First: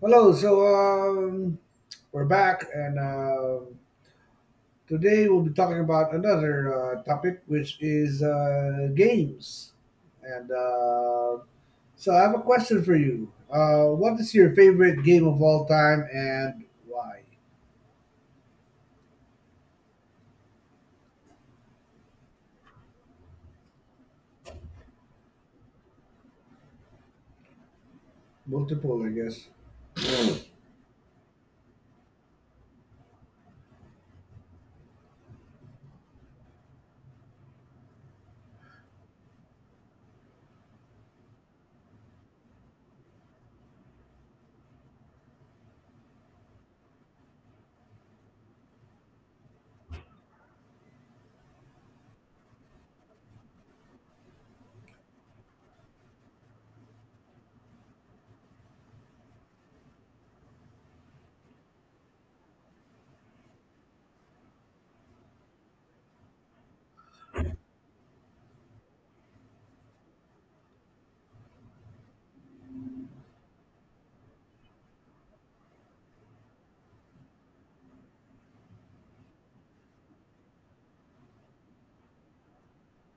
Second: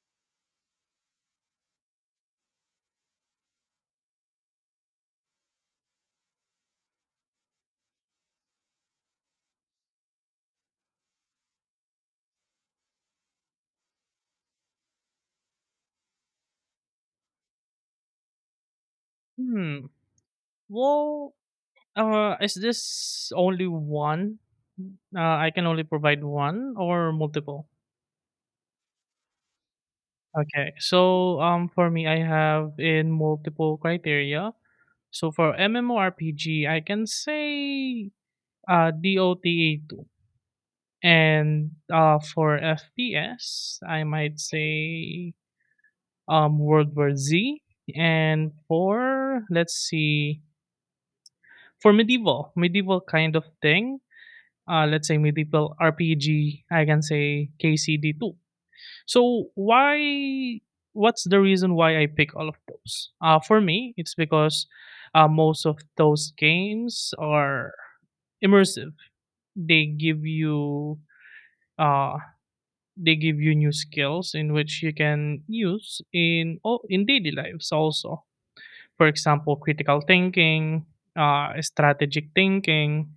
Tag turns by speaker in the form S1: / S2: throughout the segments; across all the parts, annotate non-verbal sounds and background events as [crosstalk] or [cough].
S1: Hello. We're back, and today we'll be talking about another topic, which is games. And so I have a question for you. What is your favorite game of all time, and why?
S2: Hmm. Well, is this only one? Uh, I can only provide one or multiple.
S1: Multiple, I guess.
S2: Okay. So, for me, I have in multiple criteria. So for MMORPG, I can say DOTA2, and for FPS, I might say World War Z, and for let's see, for medieval kind of thing. Let's say medieval RPG, I can say KCD2. So why? What's the reason why I pick all of those? For me, it's because most of those games are immersive. They give you uh, new skills in which you can use in in daily lives also. For example, critical thinking, strategic thinking,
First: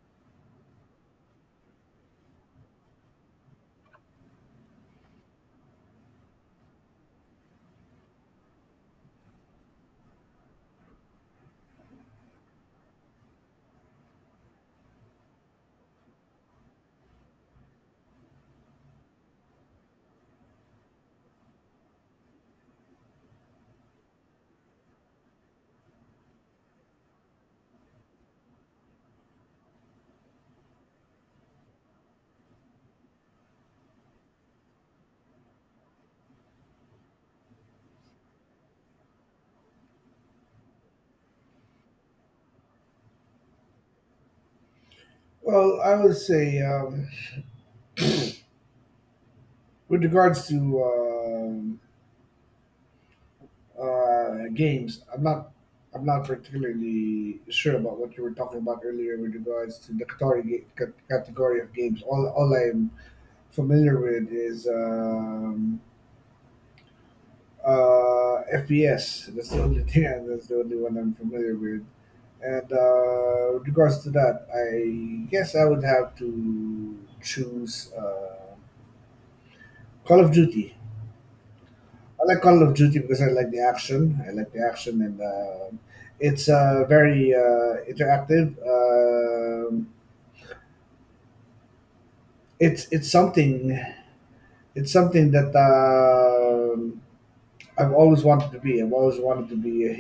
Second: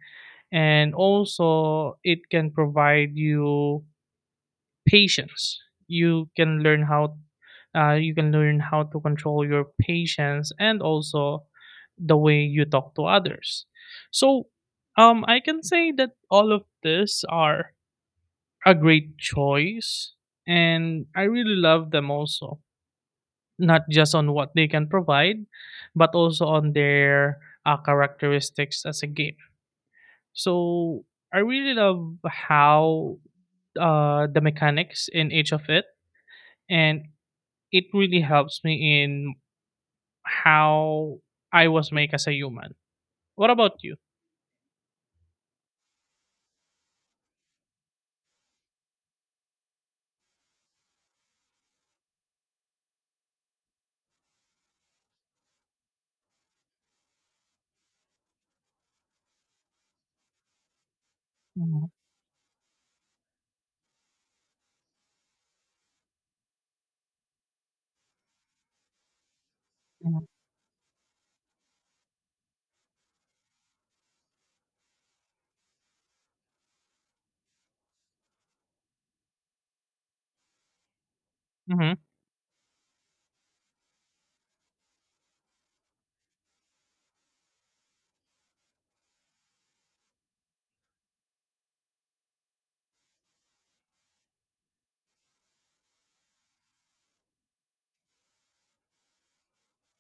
S2: and also it can provide you patience. You can learn how to control your patience and also the way you talk to others. So I can say that all of these are a great choice, and I really love them also. Not just on what they can provide, but also on their characteristics as a game. So I really love how the mechanics in each of it, and it really helps me in how I was made as a human. What about you?
S1: Well, I would say, with regards to um games. I'm not particularly sure about what you were talking about earlier with regards to the category category of
S2: Mhm,
S1: games. All I'm familiar with is FPS. That's the only [laughs]
S2: mhm,
S1: thing. That's the only one I'm familiar with. And with regards to that, I guess I would have to choose Call of Duty.
S2: mhm,
S1: I like Call of Duty because I like the action. I like the action, and it's very interactive. It's it's something it's something that I've always wanted to be. I've always wanted to be a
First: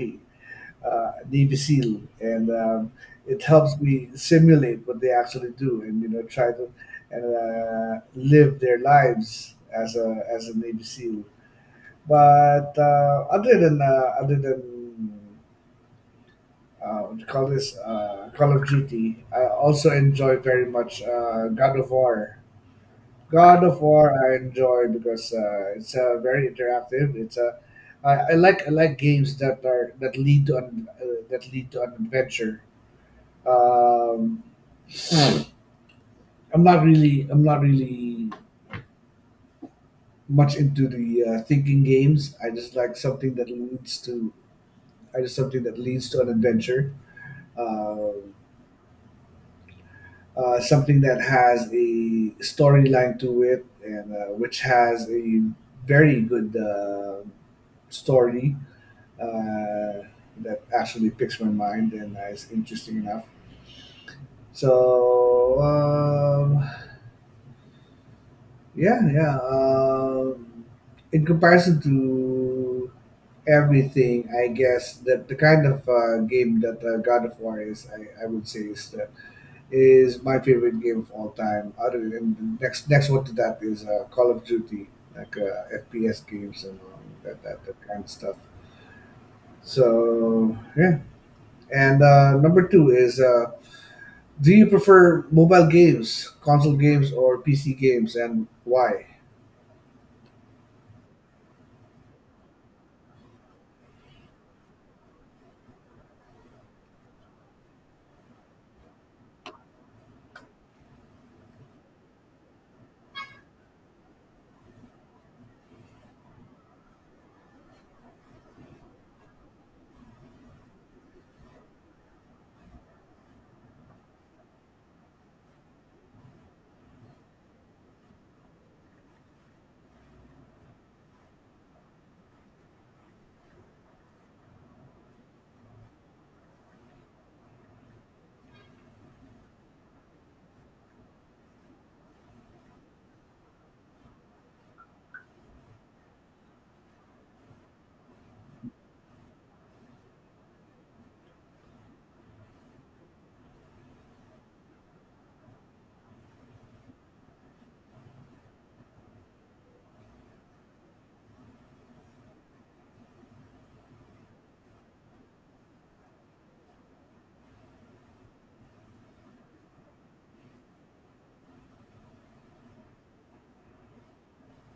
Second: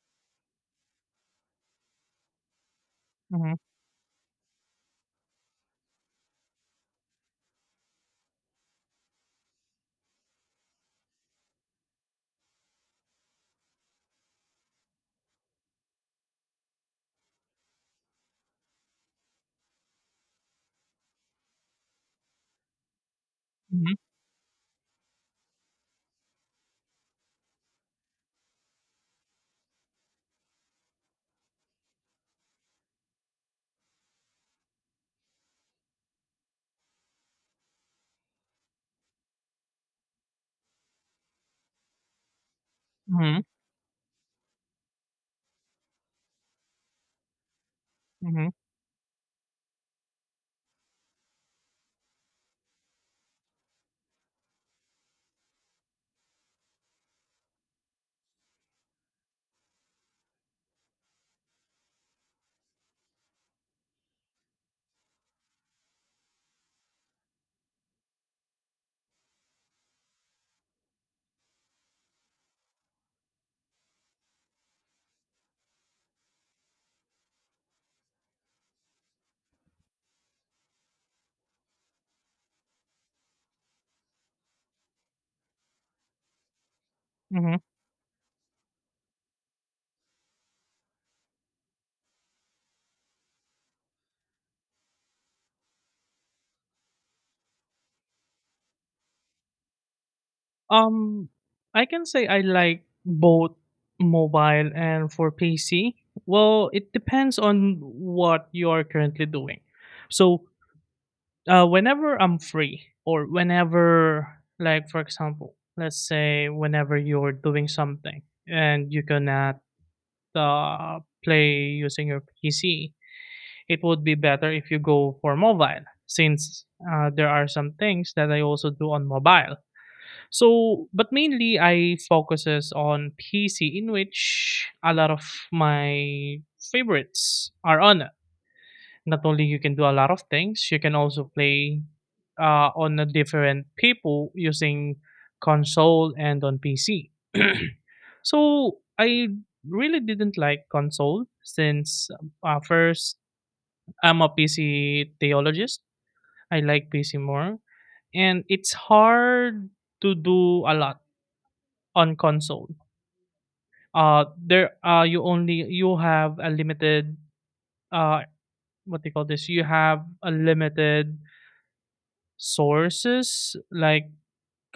S1: Navy SEAL, and it
S2: mhm,
S1: helps me simulate what they actually do, and you know, try to and live their lives as a Navy SEAL. But other than what you call this Call of Duty. I also enjoy very much God of War. God of
S2: mhm,
S1: War I enjoy because it's very interactive. It's a I like games that are that lead to an adventure. Um, I'm not really much into the thinking games.
S2: mhm,
S1: I just something that leads to an adventure. Um
S2: mhm,
S1: Something that has a storyline to it and which has a very good story uh, that actually picks my mind and is interesting enough. So yeah, yeah. In comparison to everything, I guess that the kind of game that God of War is, I would say, is my favorite game of all time. Other than next one to that is Call of Duty, like FPS games and all that,
S2: mhm.
S1: that that kind of stuff. So yeah, and number two is, do you prefer mobile games, console games, or PC games, and why?
S2: Um, I can say I like both mobile and for PC. Well, it depends on what you are currently doing. So, whenever I'm free, or whenever, like for example, let's say whenever you're doing something and you cannot play using your PC, it would be better if you go for mobile, since there are some things that I also do on mobile. So, but mainly I focuses on PC, in which a lot of my favorites are on it. Not only you can do a lot of things, you can also play on a different people using console and on PC. [clears throat] So I really didn't like console since first I'm a PC theologist. I like PC more, and it's hard to do a lot on console. There, you only, you have a limited, uh what do you call this? You have a limited sources, like,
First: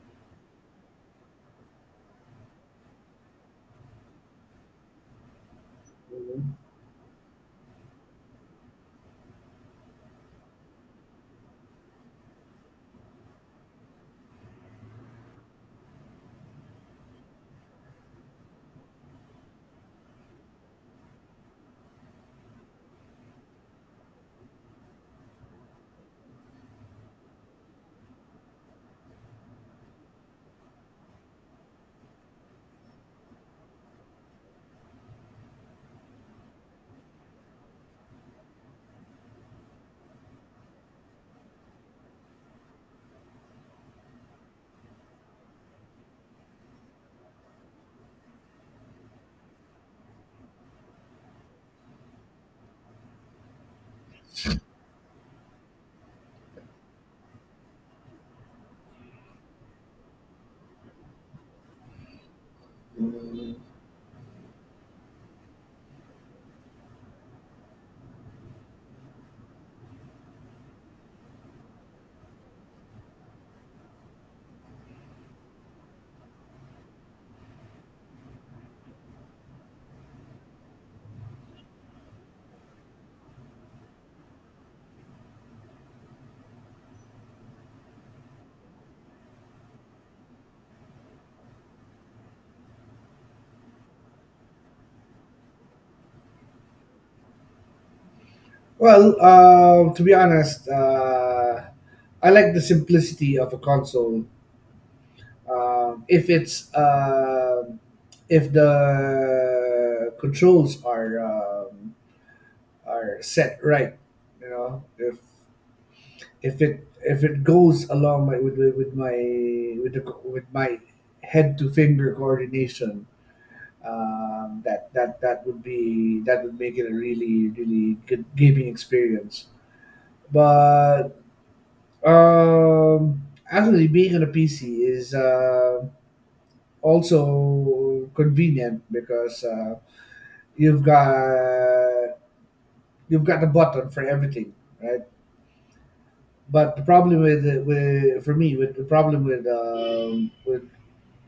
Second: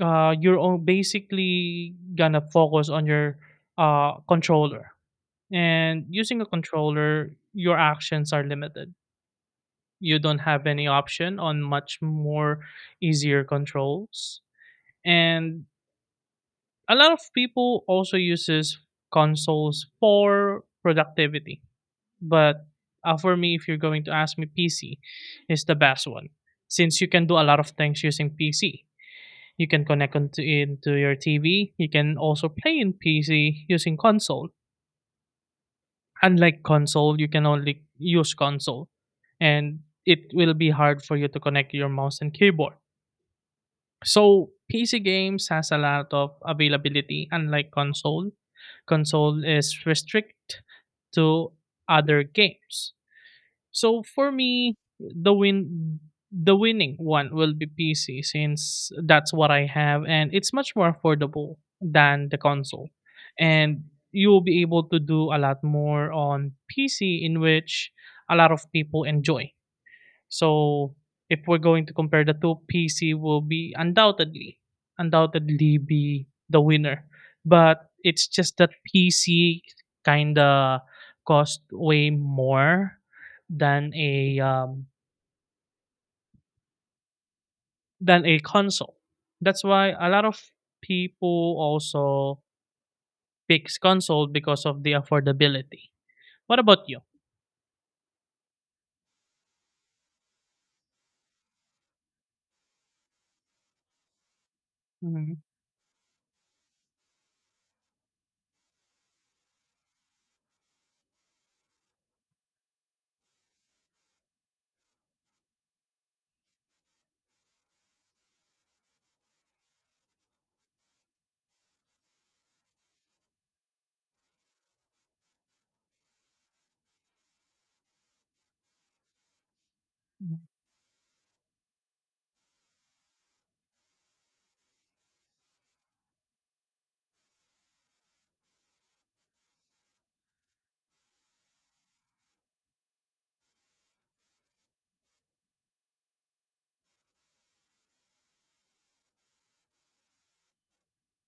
S2: basically gonna focus on your controller, and using a controller your actions are limited. You don't have any option on much more easier controls, and a lot of people also uses consoles for productivity. But for me, if you're going to ask me, PC is the best one, since you can do a lot of things using PC. You can connect onto into your TV. You can also play in PC using console. Unlike console, you can only use console, and it will be hard for you to connect your mouse and keyboard. So PC games has a lot of availability, unlike console. Console is restrict to other games. So for me, the winning one will be PC, since that's what I have, and it's much more affordable than the console.
S1: Mhm.
S2: And you will be able to do a lot more on PC, in which a lot of people enjoy. So if we're going to compare the two, PC will be undoubtedly be the winner. But it's just that PC kinda cost way more than a um, than a console. That's why a lot of people also picks console because of the affordability. What about you?
S1: Well, to be honest, I like the simplicity of a console,
S2: Hmm.
S1: um, if it's um, if the controls are set right, you know, if it goes along my, with my with the, co- with my head to finger coordination. Um, that that that would be that would make it a really really good gaming experience. But um, actually being on a PC is also convenient because you've got, you've got the button for everything, right? But the problem with for me with the problem with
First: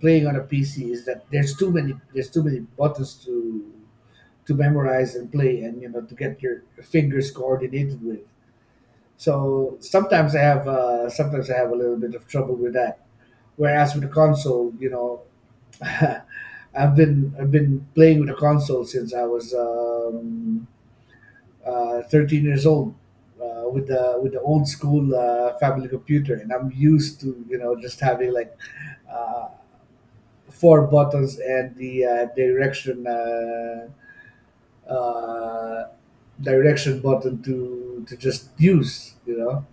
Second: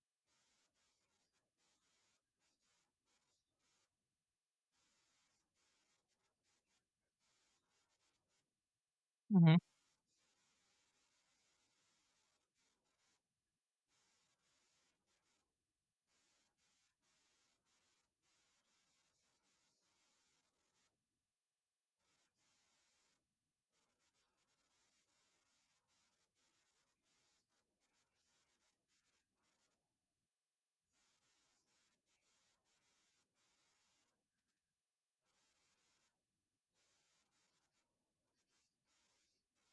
S1: playing on a PC is that there's too many buttons to memorize and play, and you know, to get your fingers coordinated with.
S2: Hmm.
S1: So sometimes I have a little bit of trouble with that. Whereas with the console, you know, [laughs] I've been playing with the console since I was 13 years old, with the old school family computer, and I'm used to, you know, just having like uh, four buttons and the uh, direction button to just use, you know.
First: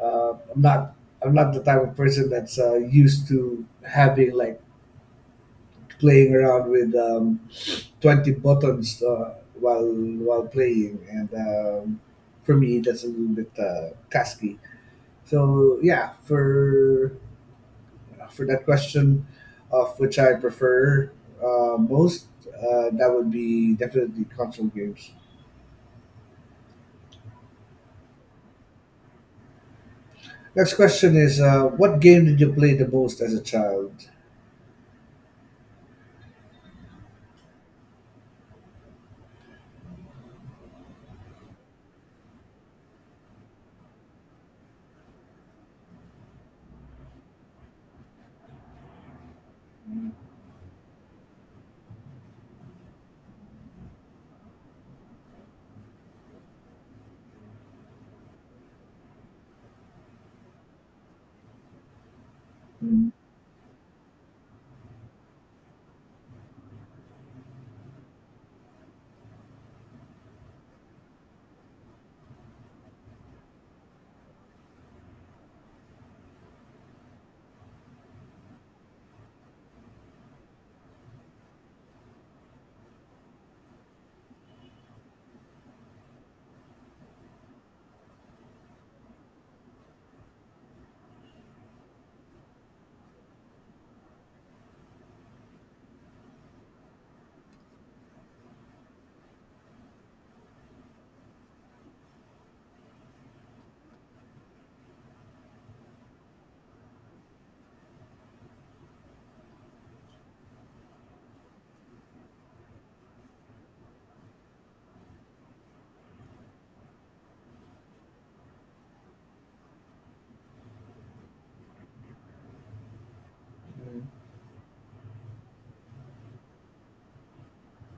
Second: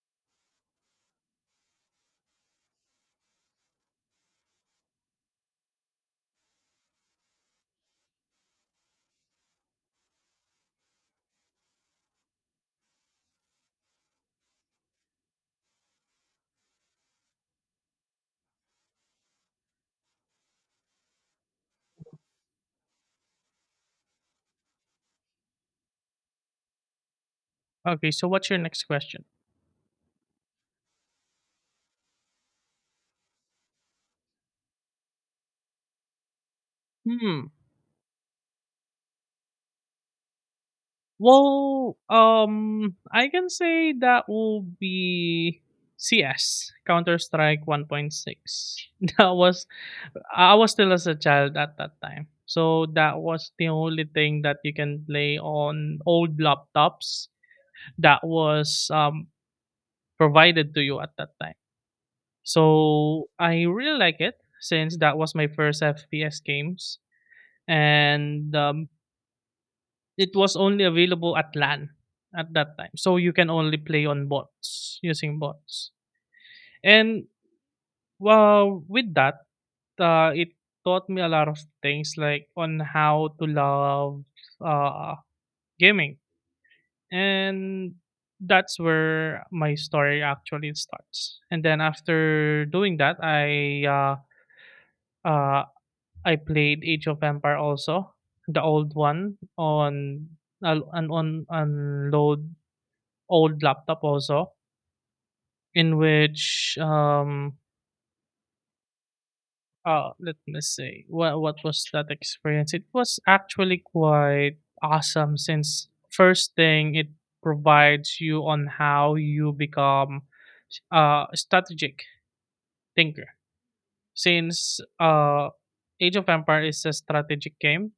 S1: Uh, I'm not I'm not the type of person that's used to having like playing around with 20 buttons while playing, and for me that's a little bit tasky. So yeah, for that question of which I prefer most, that would be definitely console games.
S2: Okay, so what's your next question?
S1: Next question is, what game did you play the most as a child?
S2: Hmm. Well, I can say that will be CS, Counter Strike 1.6. [laughs] That was I was still as a child at that time. So that was the only thing that you can play on old laptops that was provided to you at that time.
S1: Mm.
S2: So I really like it, since that was my first FPS games, and it was only available at LAN at that time, so you can only play on bots, using bots. And, well, with that, it taught me a lot of things, like on how to love, uh, gaming, and that's where my story actually starts. And then after doing that, uh, I played Age of Empire also, the old one on al an on load old laptop also, in which, let me see, what was that experience. It was actually quite awesome, since first thing, it provides you on how you become strategic thinker, since Age of Empire is a strategic game,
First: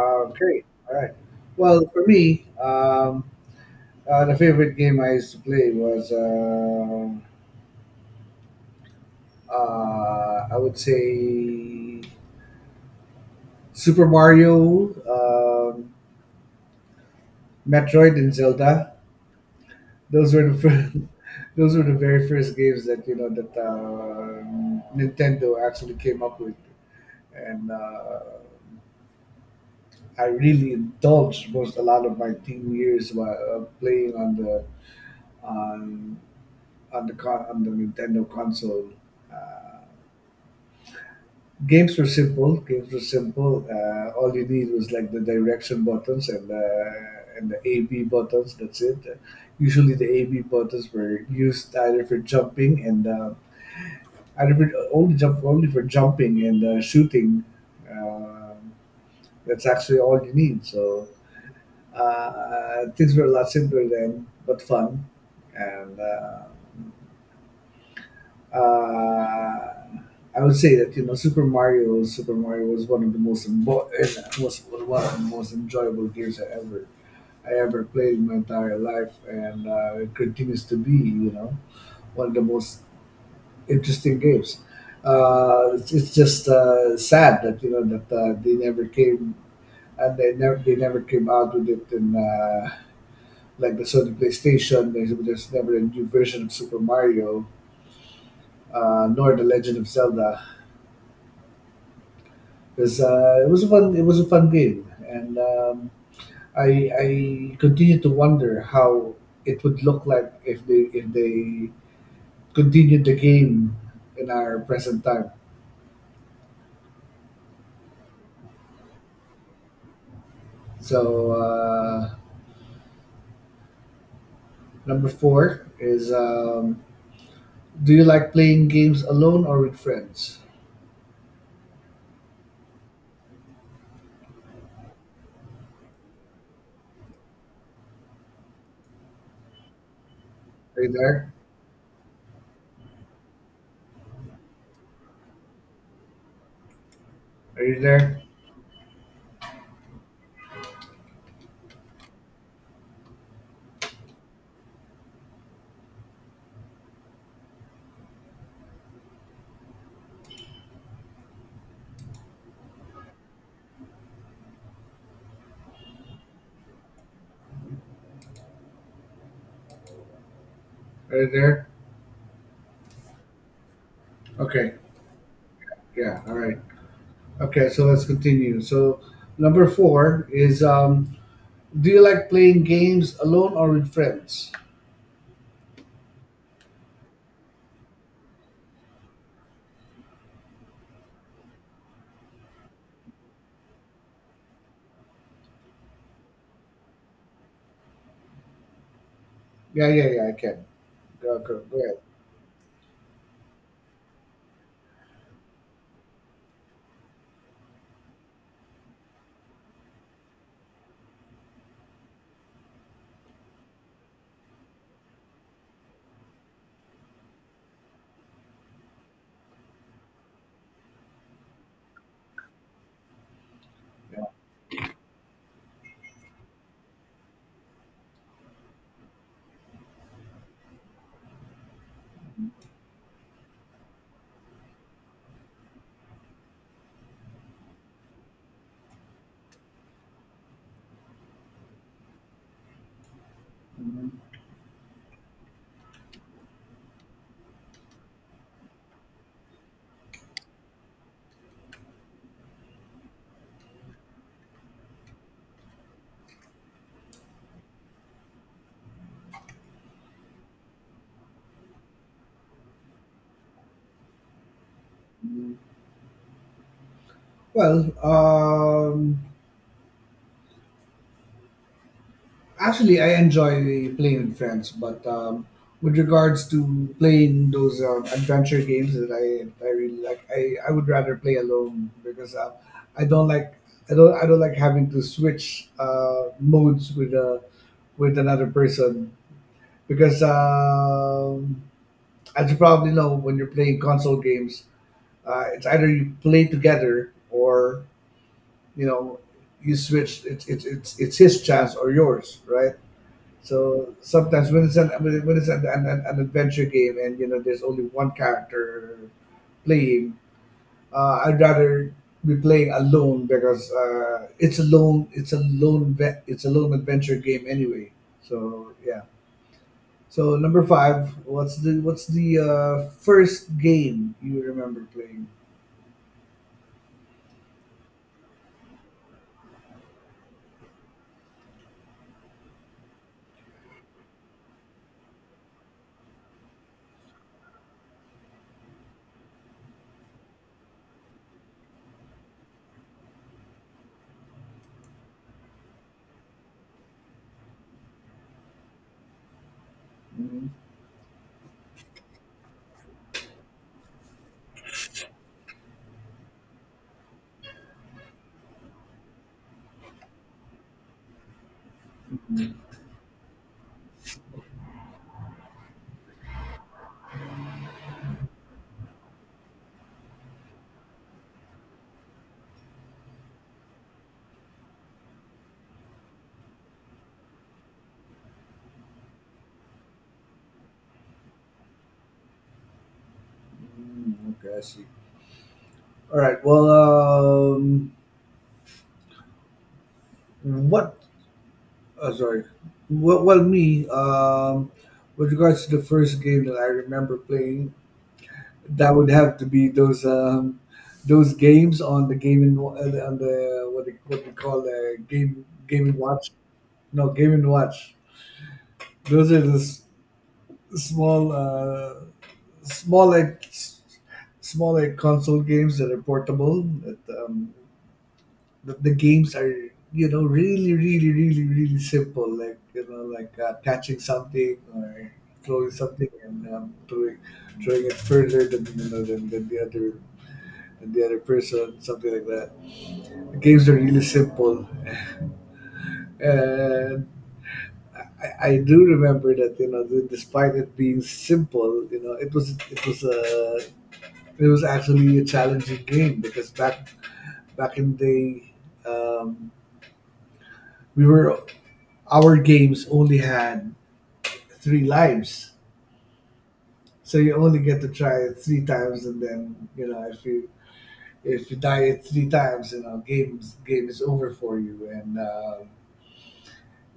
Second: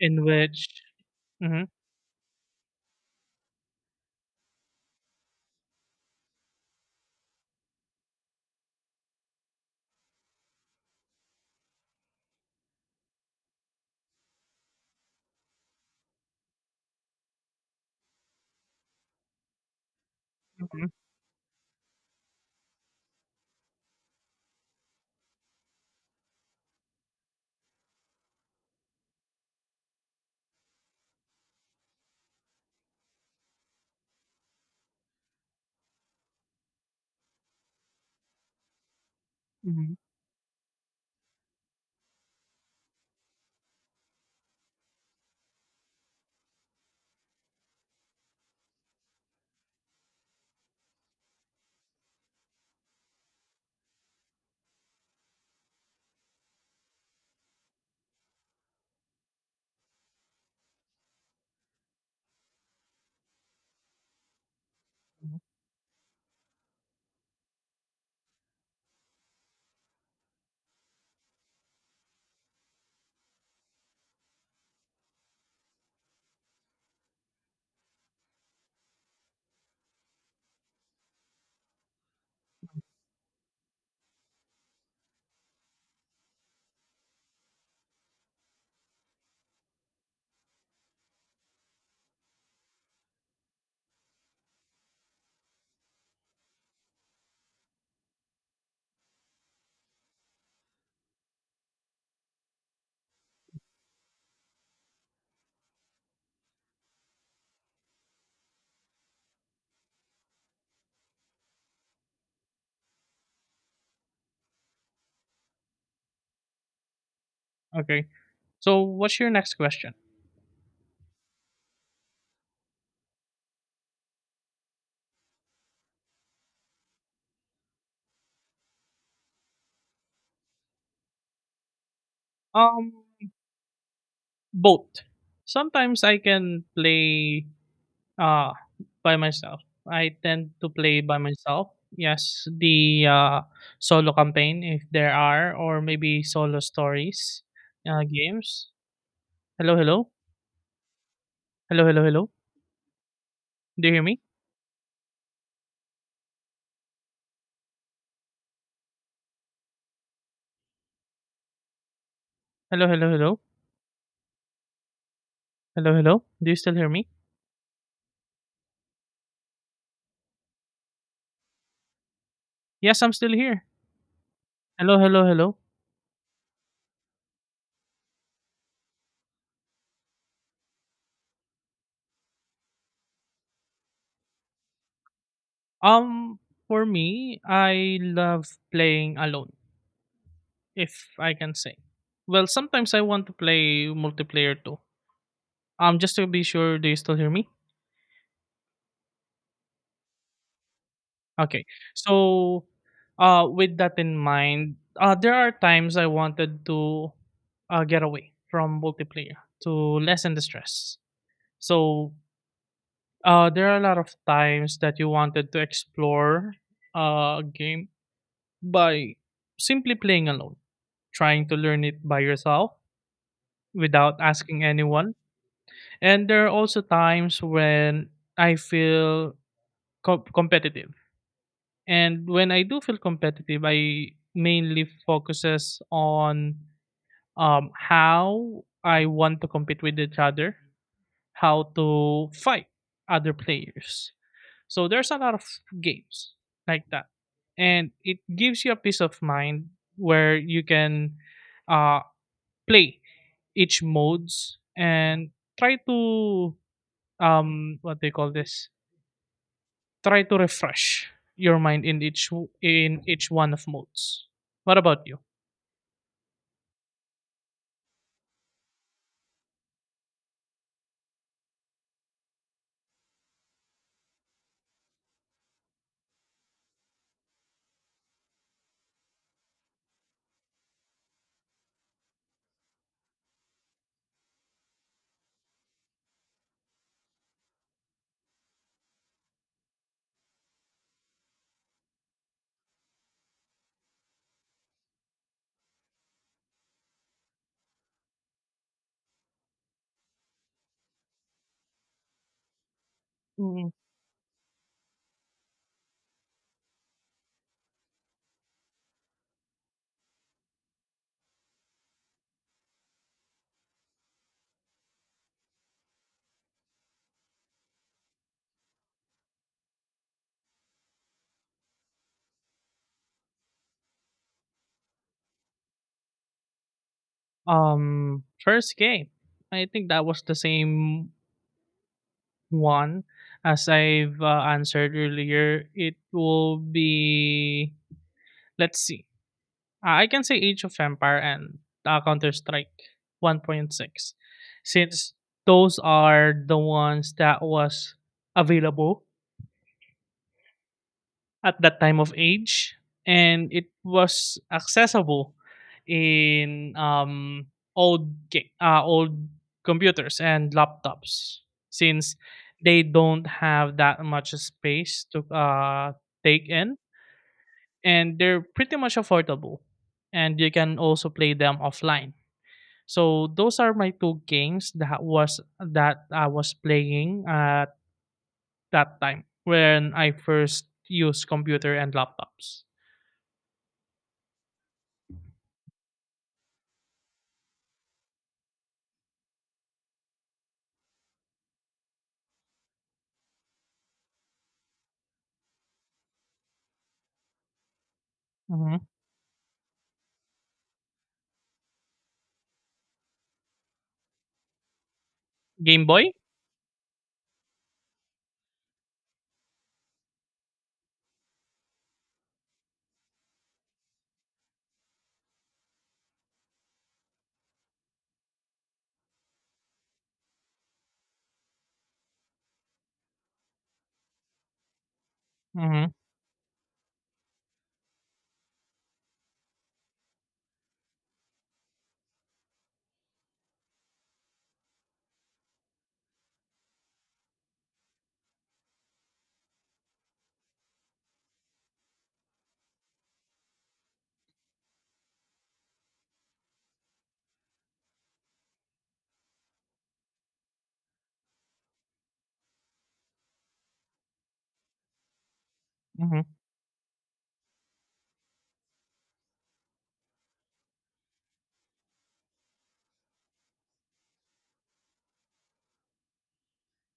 S2: in
S1: Great.
S2: which...
S1: All right.
S2: Mhm,
S1: Well, for me, the favorite game I used to play was, I would say, Super Mario, Metroid, and Zelda. Those were the
S2: mhm,
S1: first, [laughs] those were the very first games that, you know, that Nintendo actually came up with, and I really indulged most a lot of my teen years while playing on the on on the Nintendo console. Uh,
S2: mhm,
S1: Games were simple. All you need was like the direction buttons and the AB buttons. That's it. Usually the AB buttons were used either for jumping and either for only jump only for jumping and shooting. Um that's actually all you need. So uh, things were a lot simpler then, but fun.
S2: mhm.
S1: And. Uh, I would say that, you know, Super Mario was one of the most was one of the most enjoyable games I ever, I ever played in my entire life, and it continues to be, you know, one of the most interesting games. It's just sad that, you know, that they never came out with it in like the Sony PlayStation. There's never a new version of Super Mario, nor the Legend of Zelda. Because it was a fun game, and I continue to wonder how it would look like if they continued the game in our present time.
S2: Okay, so what's your next question?
S1: So number four is, do you like playing games alone or with friends?
S2: um Both. Sometimes I can play, Ah, by myself. I tend to
S1: Are you
S2: play by
S1: there?
S2: myself. Yes, the solo campaign, if there are, or maybe solo stories
S1: Are you there?
S2: games. Hello, hello. Hello, hello, hello. Do you hear me? Hello, hello, hello. Hello, hello. Do you still hear me?
S1: Are you there?
S2: Yes, I'm still here.
S1: Okay.
S2: Hello, hello, hello.
S1: Yeah. All right. Okay. So let's continue. So number four is, do you like playing games alone or with friends?
S2: Um, for me, I love playing alone, if I can say. Well, sometimes I want to play multiplayer too. Just to be sure, do you still hear me?
S1: Yeah, yeah, yeah, I can. Go, go,
S2: Okay.
S1: go ahead.
S2: So, with that in mind, there are times I wanted to get away from multiplayer to lessen the stress. So, there are a lot of times that you wanted to explore a game by simply playing alone, trying to learn it by yourself, without
S1: Yeah.
S2: asking anyone. And there are also times when I feel competitive. And when I do feel competitive, I mainly focuses on how I want to compete with each other, how to fight other players. So there's a lot of games like that, and it gives you a peace of mind, where you can uh, play each modes and try to what they call this try to refresh your mind in each in each one of modes. What about you?
S1: Well, actually, I enjoy playing with friends, but with regards to playing those adventure games that I really like, I would rather play alone because I don't like I don't like having to switch modes with another person because as you probably know, when you're playing console games, it's either you play together or, you know, you switched it's, it's his chance or yours, right?
S2: Mm.
S1: So sometimes when it's an when it's an adventure game, and you know there's only one character playing, I'd rather be playing alone because it's a lone adventure game anyway. So yeah. So number five, what's the first game you remember playing?
S2: First game. I think that was the same one as I've answered earlier. It will be, let's see. I can say Age of Empire, and Counter Strike 1.6, since those are the ones that was available
S1: Mhm.
S2: at that time of age, and it was accessible in, old computers and laptops, since they don't have that much space to, take in, and they're pretty much affordable, and you can also play them offline. So those are my two games that I was playing at that time when I first used computer and laptops.
S1: Mm, okay, I see. All right, well, what? Sorry. Me. With regards to the first game that I remember playing,
S2: Mhm.
S1: that would have to be those games on the what they, what we call the
S2: Game
S1: game and
S2: Boy?
S1: watch. No, game and watch. Those are the small small like s- small like console games that are portable. The games are, you know, really simple, like, you know, like catching something or throwing
S2: Mhm,
S1: something, and throwing it further than, you know, than the other, person, something like that. The games are really simple, and I do remember that, you know, that despite it being simple, you know, it was, it was a it was actually a challenging game because back in the day um, we were, our games only had three lives.
S2: mhm,
S1: So you only get to try it three times, and then, you know, if you die it three times, you know, game is over for you, and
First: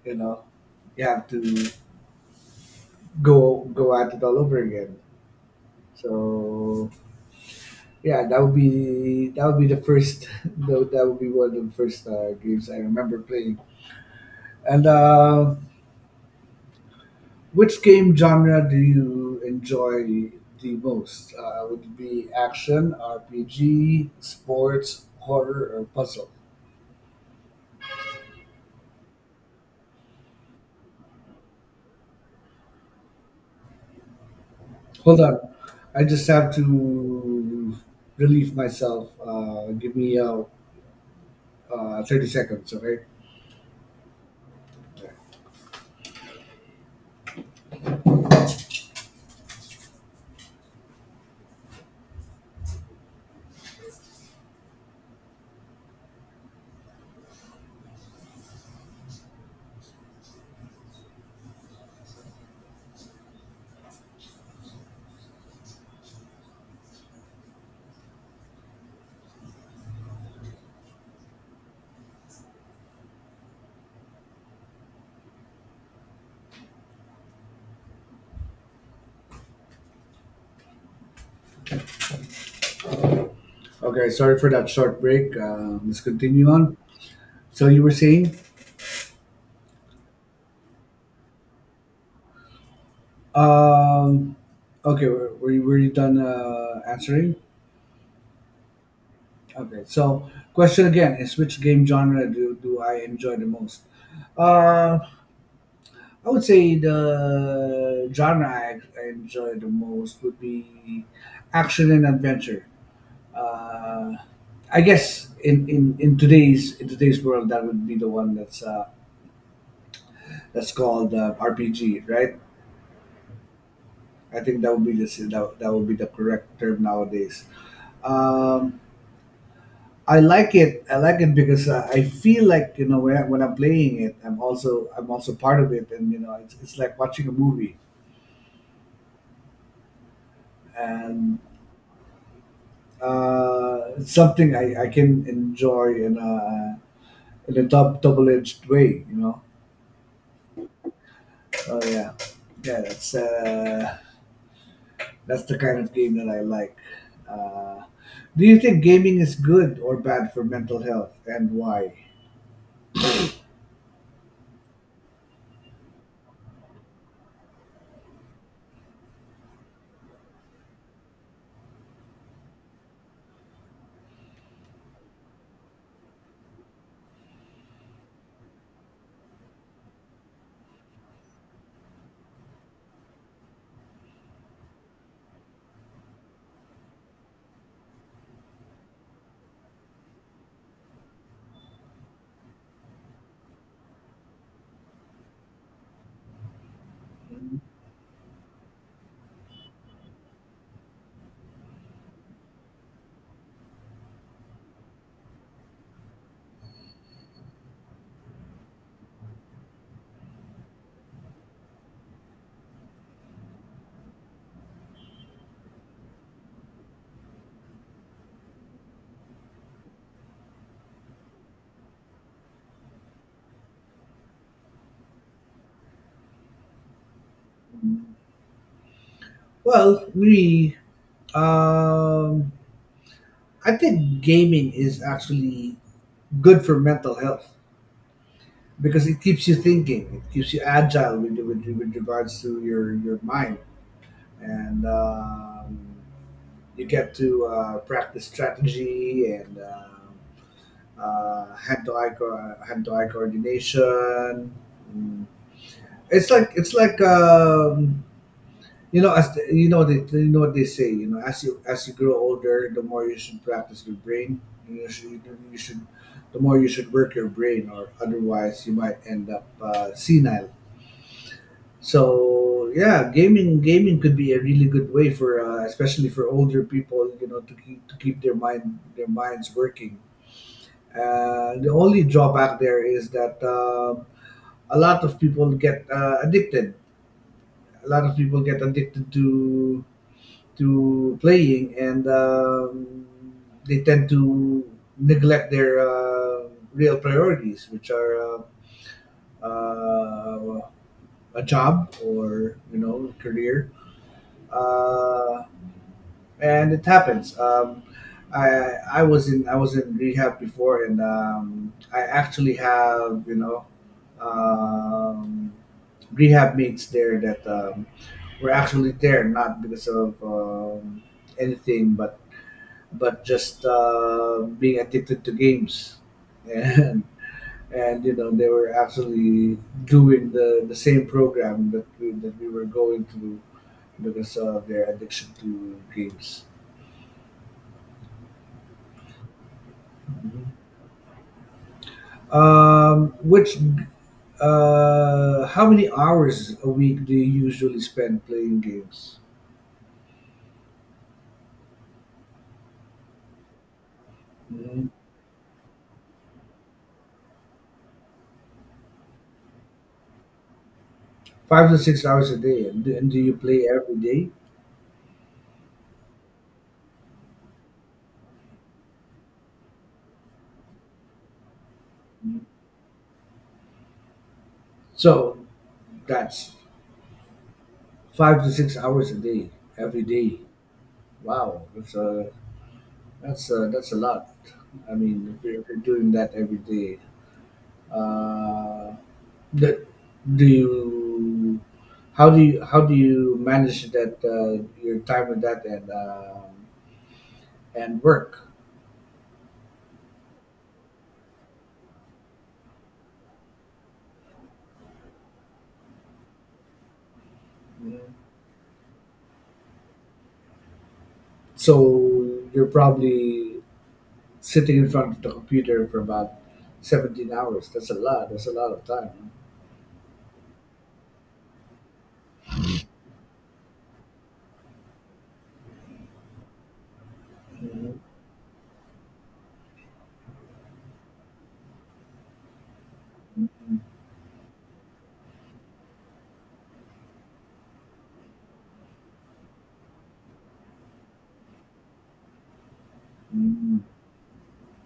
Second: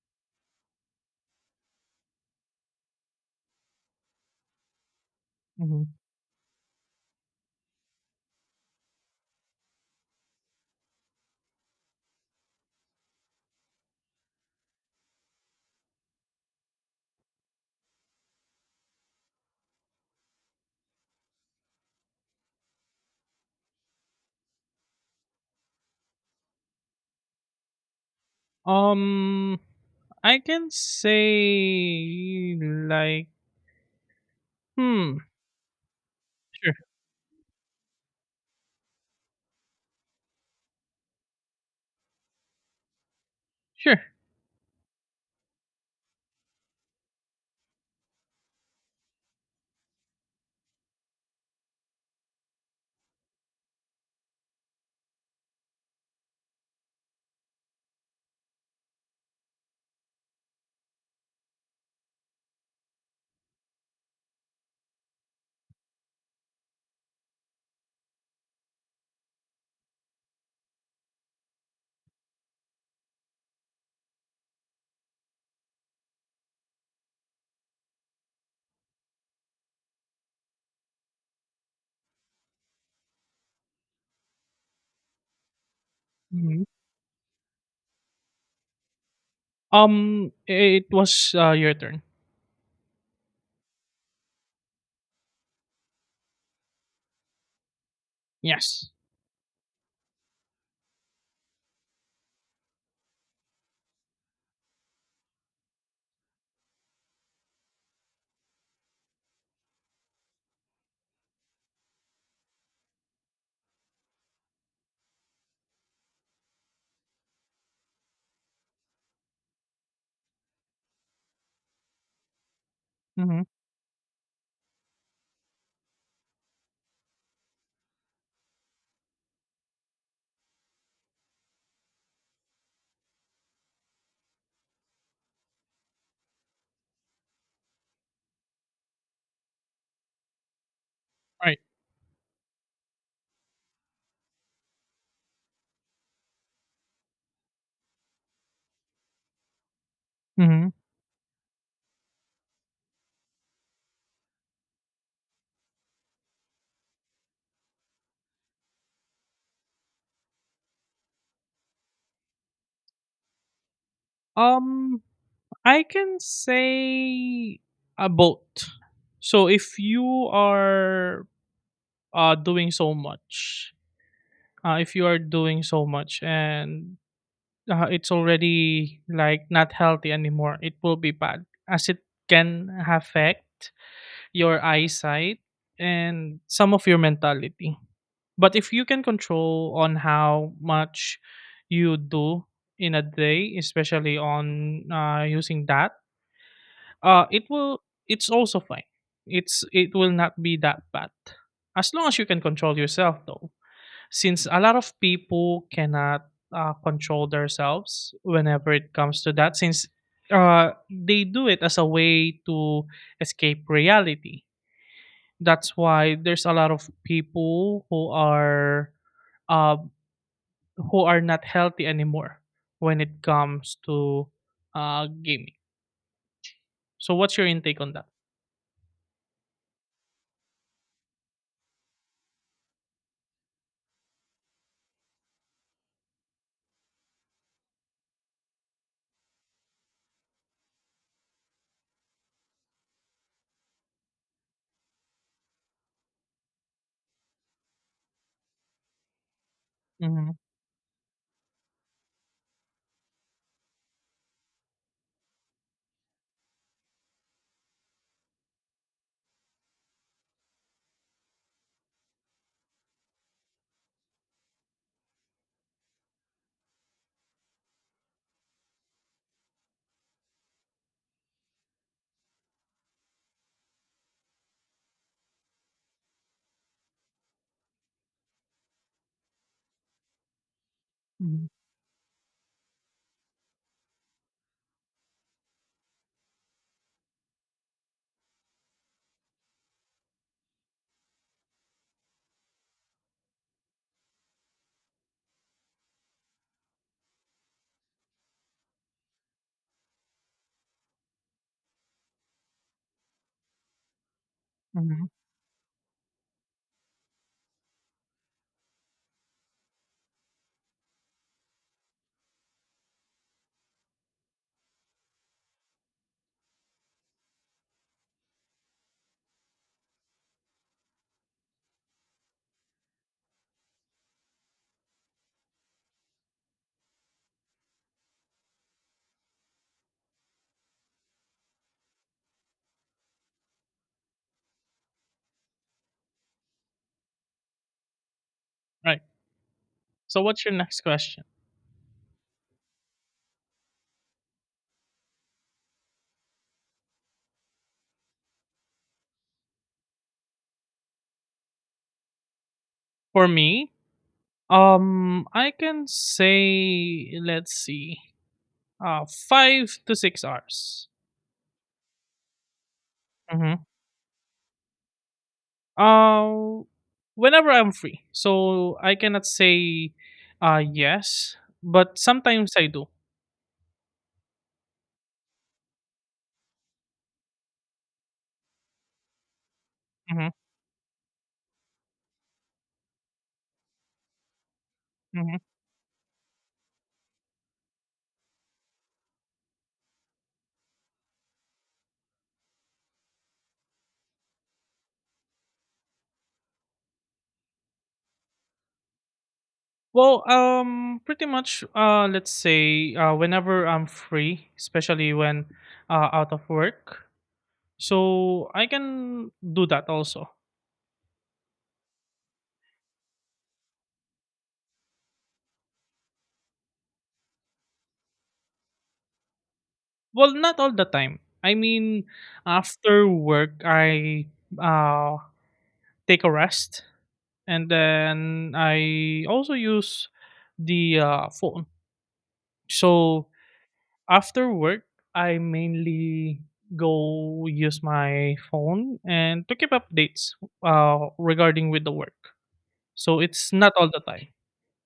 S1: you know, you have to go at it all over again.
S2: mhm.
S1: So yeah, that would be, that would be the first [laughs] that would be one of the first games I remember playing, and. Which game genre do you enjoy the most? Would it be action, RPG, sports, horror, or puzzle?
S2: Um, I can say, like, hmm,
S1: Hold on, I just have
S2: sure,
S1: to relieve myself. Give me 30 seconds, okay?
S2: sure.
S1: Okay, sorry for that short break. Let's continue
S2: Mhm.
S1: on. So you were saying,
S2: It was, your turn.
S1: um, okay, were you, were you done answering?
S2: Yes.
S1: Okay, so question again is which game genre do, do I enjoy the most? Uh, I would say the genre I enjoy the most would be action and adventure. Uh, I guess in today's, world that would be the one that's called RPG, right?
S2: Mhm,
S1: I think that would be the that would be the correct term nowadays. Um, I like it. I like it because I feel like, you know, when I'm playing it, I'm also, part of it, and you know it's like watching a movie. And
S2: right.
S1: Something I, can enjoy in a dub double edged way.
S2: Mhm.
S1: Oh yeah, yeah. That's the kind of game that I like. Uh, do you think gaming is good or bad for mental health, and why?
S2: Um, I can say a boat. So if you are, doing so much, if you are doing so much and it's already like not healthy anymore, it will be bad, as it can affect your eyesight and some of your mentality. But if you can control on how much you do in a day, especially on using that, uh, it will it's also fine. It will not be that bad, as long as you can control yourself, though, since a lot of people cannot control themselves whenever it comes to that, since they do it as a way to escape reality. That's why there's a lot of people who are, uh, not healthy anymore when it comes to gaming. So what's your intake on that?
S1: Well, me, um, I think gaming is actually good for mental health because it keeps you thinking, it keeps you agile with regards to your mind. And you get to practice strategy and
S2: Hmm.
S1: hand-to-eye coordination. Mm. It's like you know you know they you know what they say, you know, as you grow older, the more you should practice your brain you should you should the more you should work your brain, or otherwise you might end up senile. So yeah, gaming could be a really good way for especially for older people, you know, to keep their mind their minds working.
S2: Hmm.
S1: The only drawback there is that a lot of people get addicted. A lot of people get addicted to playing, and they tend to neglect their real priorities, which are uh, uh, a job or you know career.
S2: Hmm.
S1: Uh, and it happens. I I was in rehab before, and I actually have um, rehab mates there that were actually there not because of anything, but just being addicted to games, and and you know they were actually doing the same program that we were going through because of their addiction to games.
S2: Right. So what's
S1: Mm-hmm.
S2: your next question?
S1: Um, which, how many hours a week do you usually spend playing games?
S2: For me,
S1: Mhm.
S2: I can say, let's see, 5 to 6 hours.
S1: 5 to 6 hours a day, and do you
S2: Mm-hmm.
S1: play every day?
S2: Uh, Whenever I'm free. So I cannot say yes, but
S1: Mhm.
S2: sometimes I do.
S1: So that's 5 to 6 hours a day, every
S2: Mm-hmm.
S1: day. Wow, that's a that's a lot. I
S2: Mm-hmm.
S1: mean, if if you're doing that every day, uh, that do you? How do you manage that your time with that and work?
S2: Well, pretty much, let's say, whenever I'm free, especially when out of work, so I can do that also.
S1: So you're probably sitting in front of the computer for about 17 hours. That's a lot. That's a lot of time.
S2: Well, not all the time. I mean, after work, I uh, take a rest, and then I also use the phone. So after work, I mainly go use my phone and to keep updates regarding with the work. So it's not all the time,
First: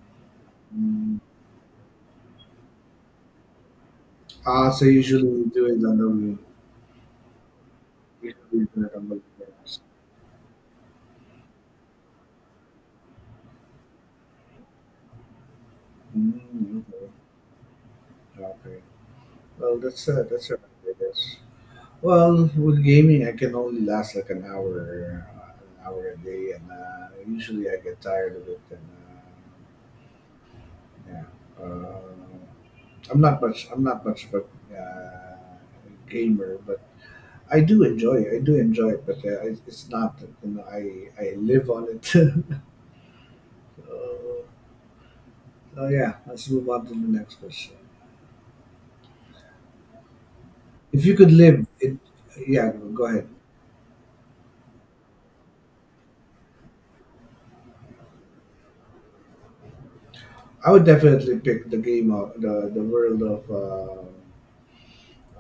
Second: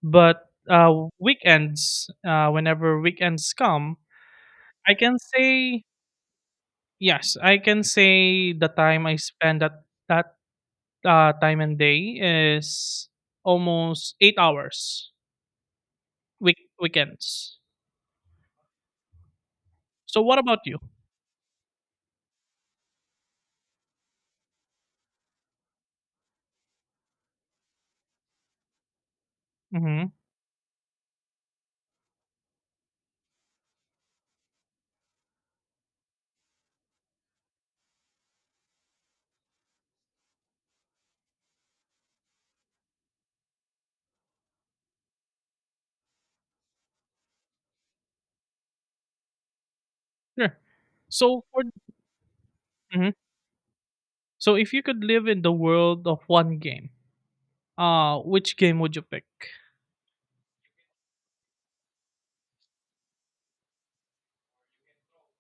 S2: but weekends, whenever weekends come,
S1: Ah, so
S2: I can
S1: usually you do it
S2: say
S1: on the week-
S2: yes. I can
S1: Usually
S2: say
S1: you
S2: the
S1: do it
S2: time
S1: on the
S2: I spend
S1: weekends.
S2: at that time and day is almost 8 hours.
S1: Mm, okay.
S2: Weekends.
S1: Okay. Well,
S2: So what
S1: that's all
S2: about you?
S1: right, I guess. Well, with gaming, I can only last like an hour a day, and usually I get tired of it. And
S2: Mm-hmm.
S1: uh, yeah, uh, I'm not much. I'm not much of a gamer, but I do enjoy it. I do enjoy it, but it's not that. You know, I live on it. [laughs] So, so yeah, let's move on to the next question.
S2: Sure.
S1: If you could
S2: So for
S1: live it, yeah, go
S2: mhm.
S1: ahead.
S2: so if you could live in the world of one game, which game would you pick?
S1: I would definitely pick the game of the world of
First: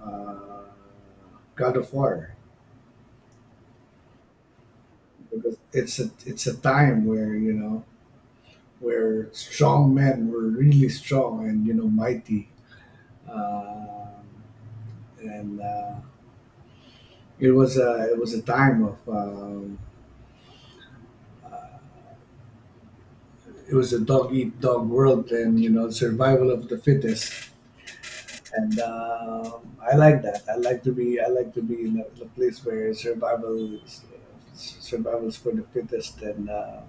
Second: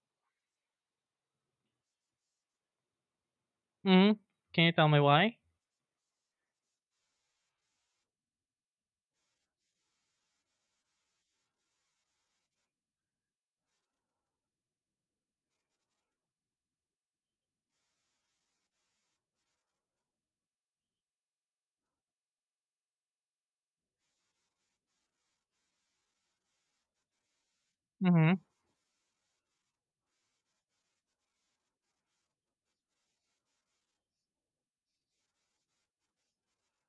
S1: uh, God of War,
S2: Hmm. Can you tell me why?
S1: because it's a time where you know where strong men were really strong and you know mighty. Um, and it was a time of uh, it was a dog eat dog world, and you know survival of the fittest.
S2: Mm-hmm.
S1: And um, I like that. I like to be in a place where survival is for the fittest, and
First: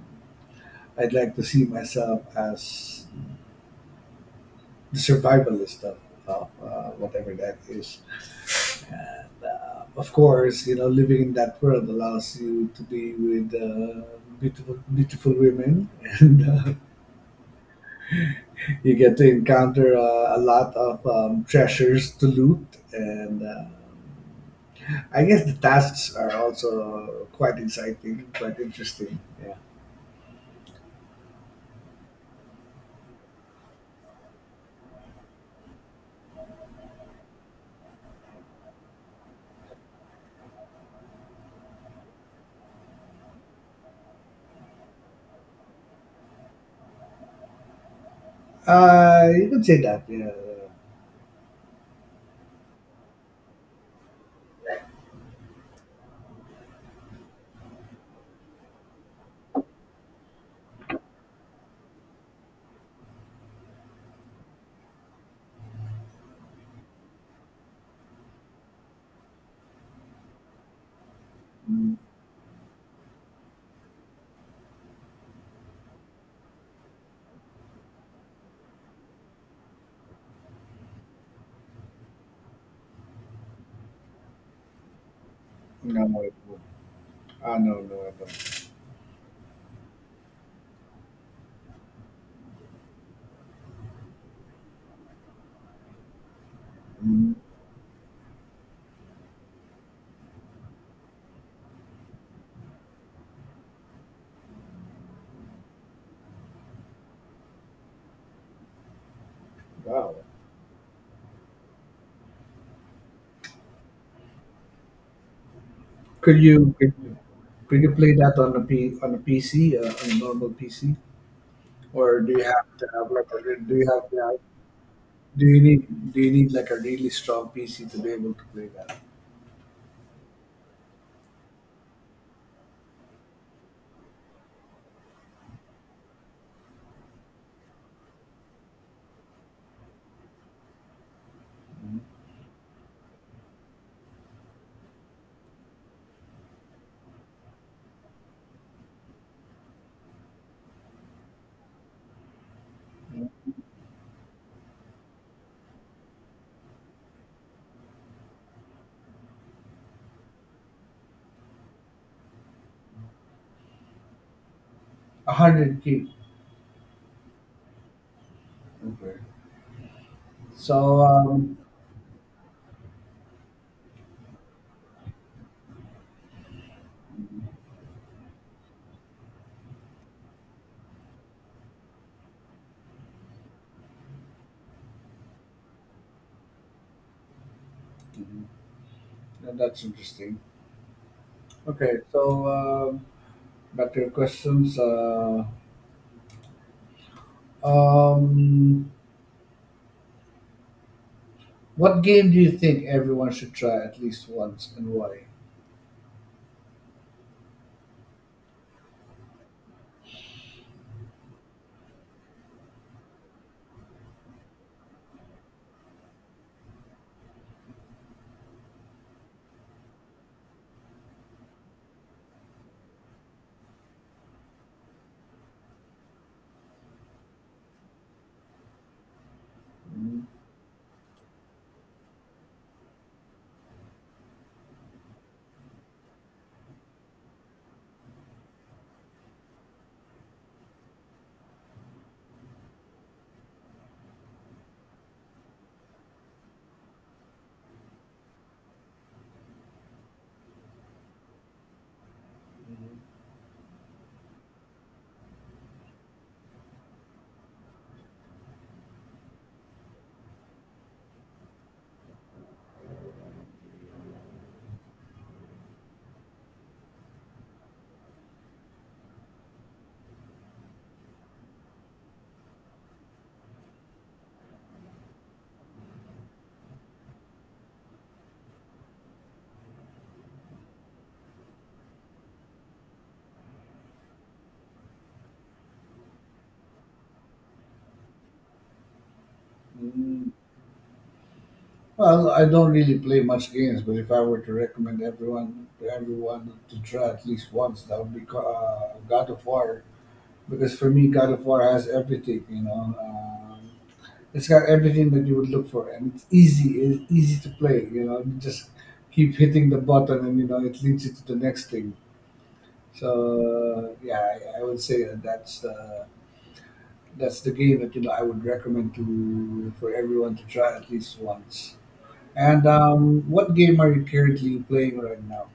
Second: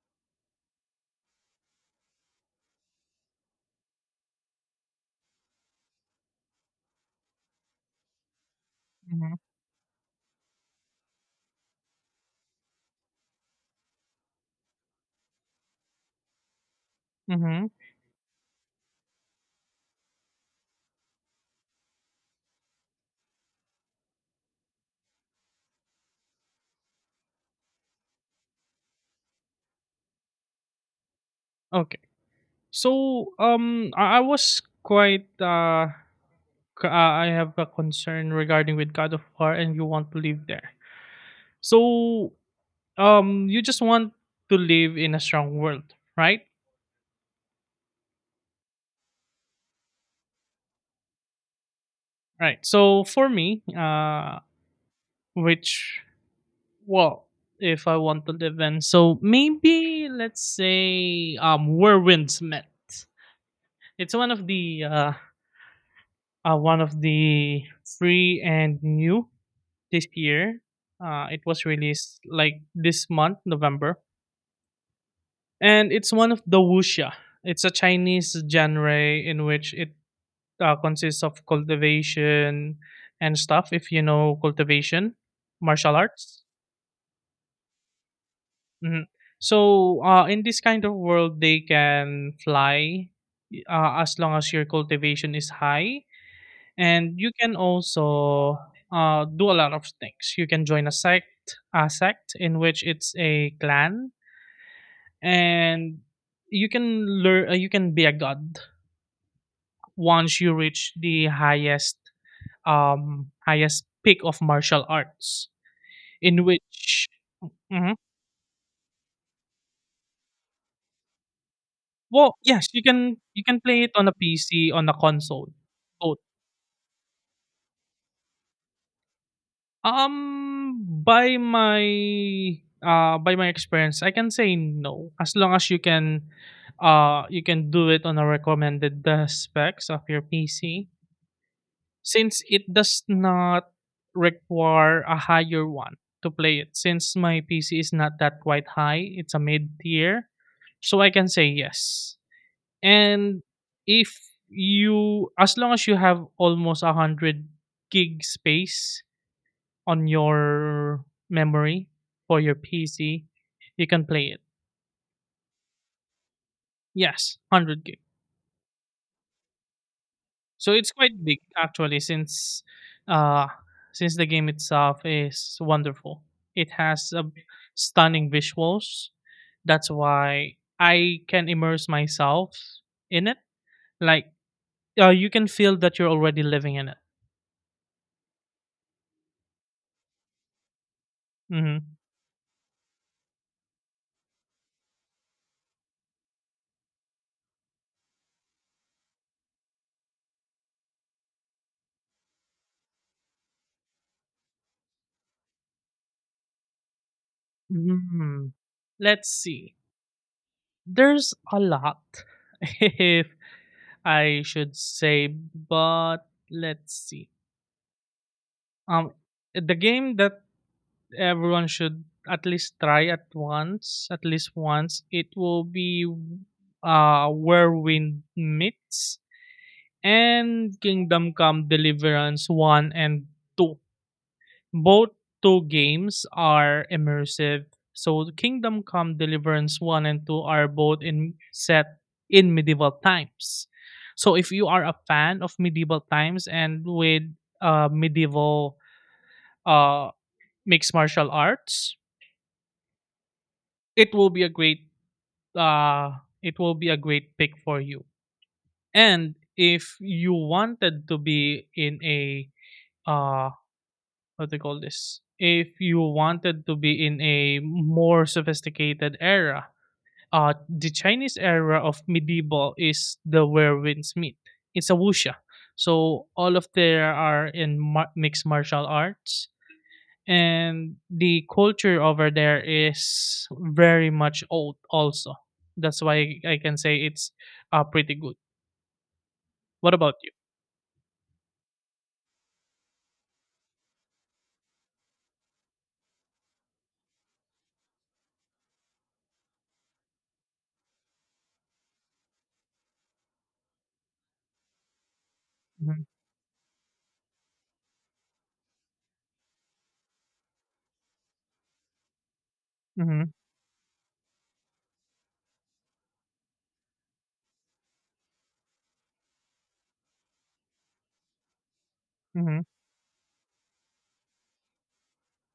S1: I'd like to see myself as the survivalist of whatever that is.
S2: Mm-hmm.
S1: And of course, you know, living in that world allows you to be with beautiful, beautiful women, [laughs] and
S2: Mm-hmm.
S1: you get to encounter a lot of treasures to loot. And I guess the tasks are also quite exciting, quite interesting. Yeah,
S2: Okay. So I was quite c- I have a concern regarding with God of War, and you want to live there. So you just want to live in a strong world, right?
S1: you could say that. Yeah.
S2: Right. So for me, which well, if I want to live in, so maybe let's say where winds met. It's one of the, one of the free and new this year. It was
S1: Mm.
S2: released like this month, November, and it's one of the wuxia. It's a Chinese genre in which it consists of cultivation and stuff. If you know cultivation, martial
S1: No, no, it
S2: arts.
S1: won't. Ah, no, no, I don't.
S2: Mhm. So, in this kind of world, they can fly, as long as your cultivation is high, and you
S1: Mm.
S2: can also do a lot of things. You can join a sect in which it's a clan, and you can learn. You can be a god
S1: Wow.
S2: once you reach the highest peak of martial arts,
S1: Could
S2: in
S1: you could,
S2: which,
S1: could you
S2: mhm,
S1: play that on a PC on a normal PC, or do
S2: well,
S1: you have
S2: yes, you
S1: to have
S2: can
S1: like a
S2: you can
S1: re- do
S2: play
S1: you
S2: it on
S1: have
S2: a
S1: to have,
S2: PC on a
S1: do
S2: console.
S1: you
S2: Both.
S1: need like a really strong PC to be able to play that?
S2: Um, by my by my experience, I can say no. As long as you can do it on a recommended specs of your PC, since it does not require a higher one to play it, since my PC is not that quite high, it's a mid tier. So I can say yes. And if you as long as you have almost a 100 gig space on your memory for your PC, you can play it.
S1: 100 gig.
S2: Yes, 100 gig.
S1: Okay.
S2: So it's
S1: So
S2: quite big actually, uh since the game itself is wonderful. It has a stunning visuals. That's why I can immerse myself in it. Like, you can feel that you're already living in it.
S1: mhm. Yeah, that's interesting.
S2: Mhm.
S1: Okay. So um, back to your questions. Um, what game do you think everyone should try at least once, and why?
S2: Mm, let's see. There's a lot [laughs] if I should say, but let's see. Um, the game that everyone should at least try at once, at least once, it will be Whirlwind Meets
S1: Mhm.
S2: and Kingdom Come Deliverance 1 and 2. Both two games are immersive, so Kingdom Come Deliverance 1 and 2 are both in set in medieval times. So if you are a fan of medieval times, and with medieval, uh, mixed martial arts, it will be a great, uh, pick for you. And if you wanted to be in a, uh, what they call this, if you wanted to be in a more sophisticated era, the Chinese era of medieval is the Where Winds Meet. It's a wuxia, so all of there are in mixed martial arts, and the culture over there is very much old also. That's why I can say it's pretty good. What about
S1: Mhm.
S2: you?
S1: Well, I don't really play much games, but if I were to recommend everyone to try at least once, that would be God of War. Because for me, God of War has everything. You know, it's got everything that you would look for, and it's easy. It's easy to play. You know, you just keep hitting the button, and you know it leads you to the next thing.
S2: Hmm.
S1: So yeah, I would say that that's the game that you know I would recommend to for everyone to try at least once.
S2: Hmm.
S1: And what game are you currently playing right now?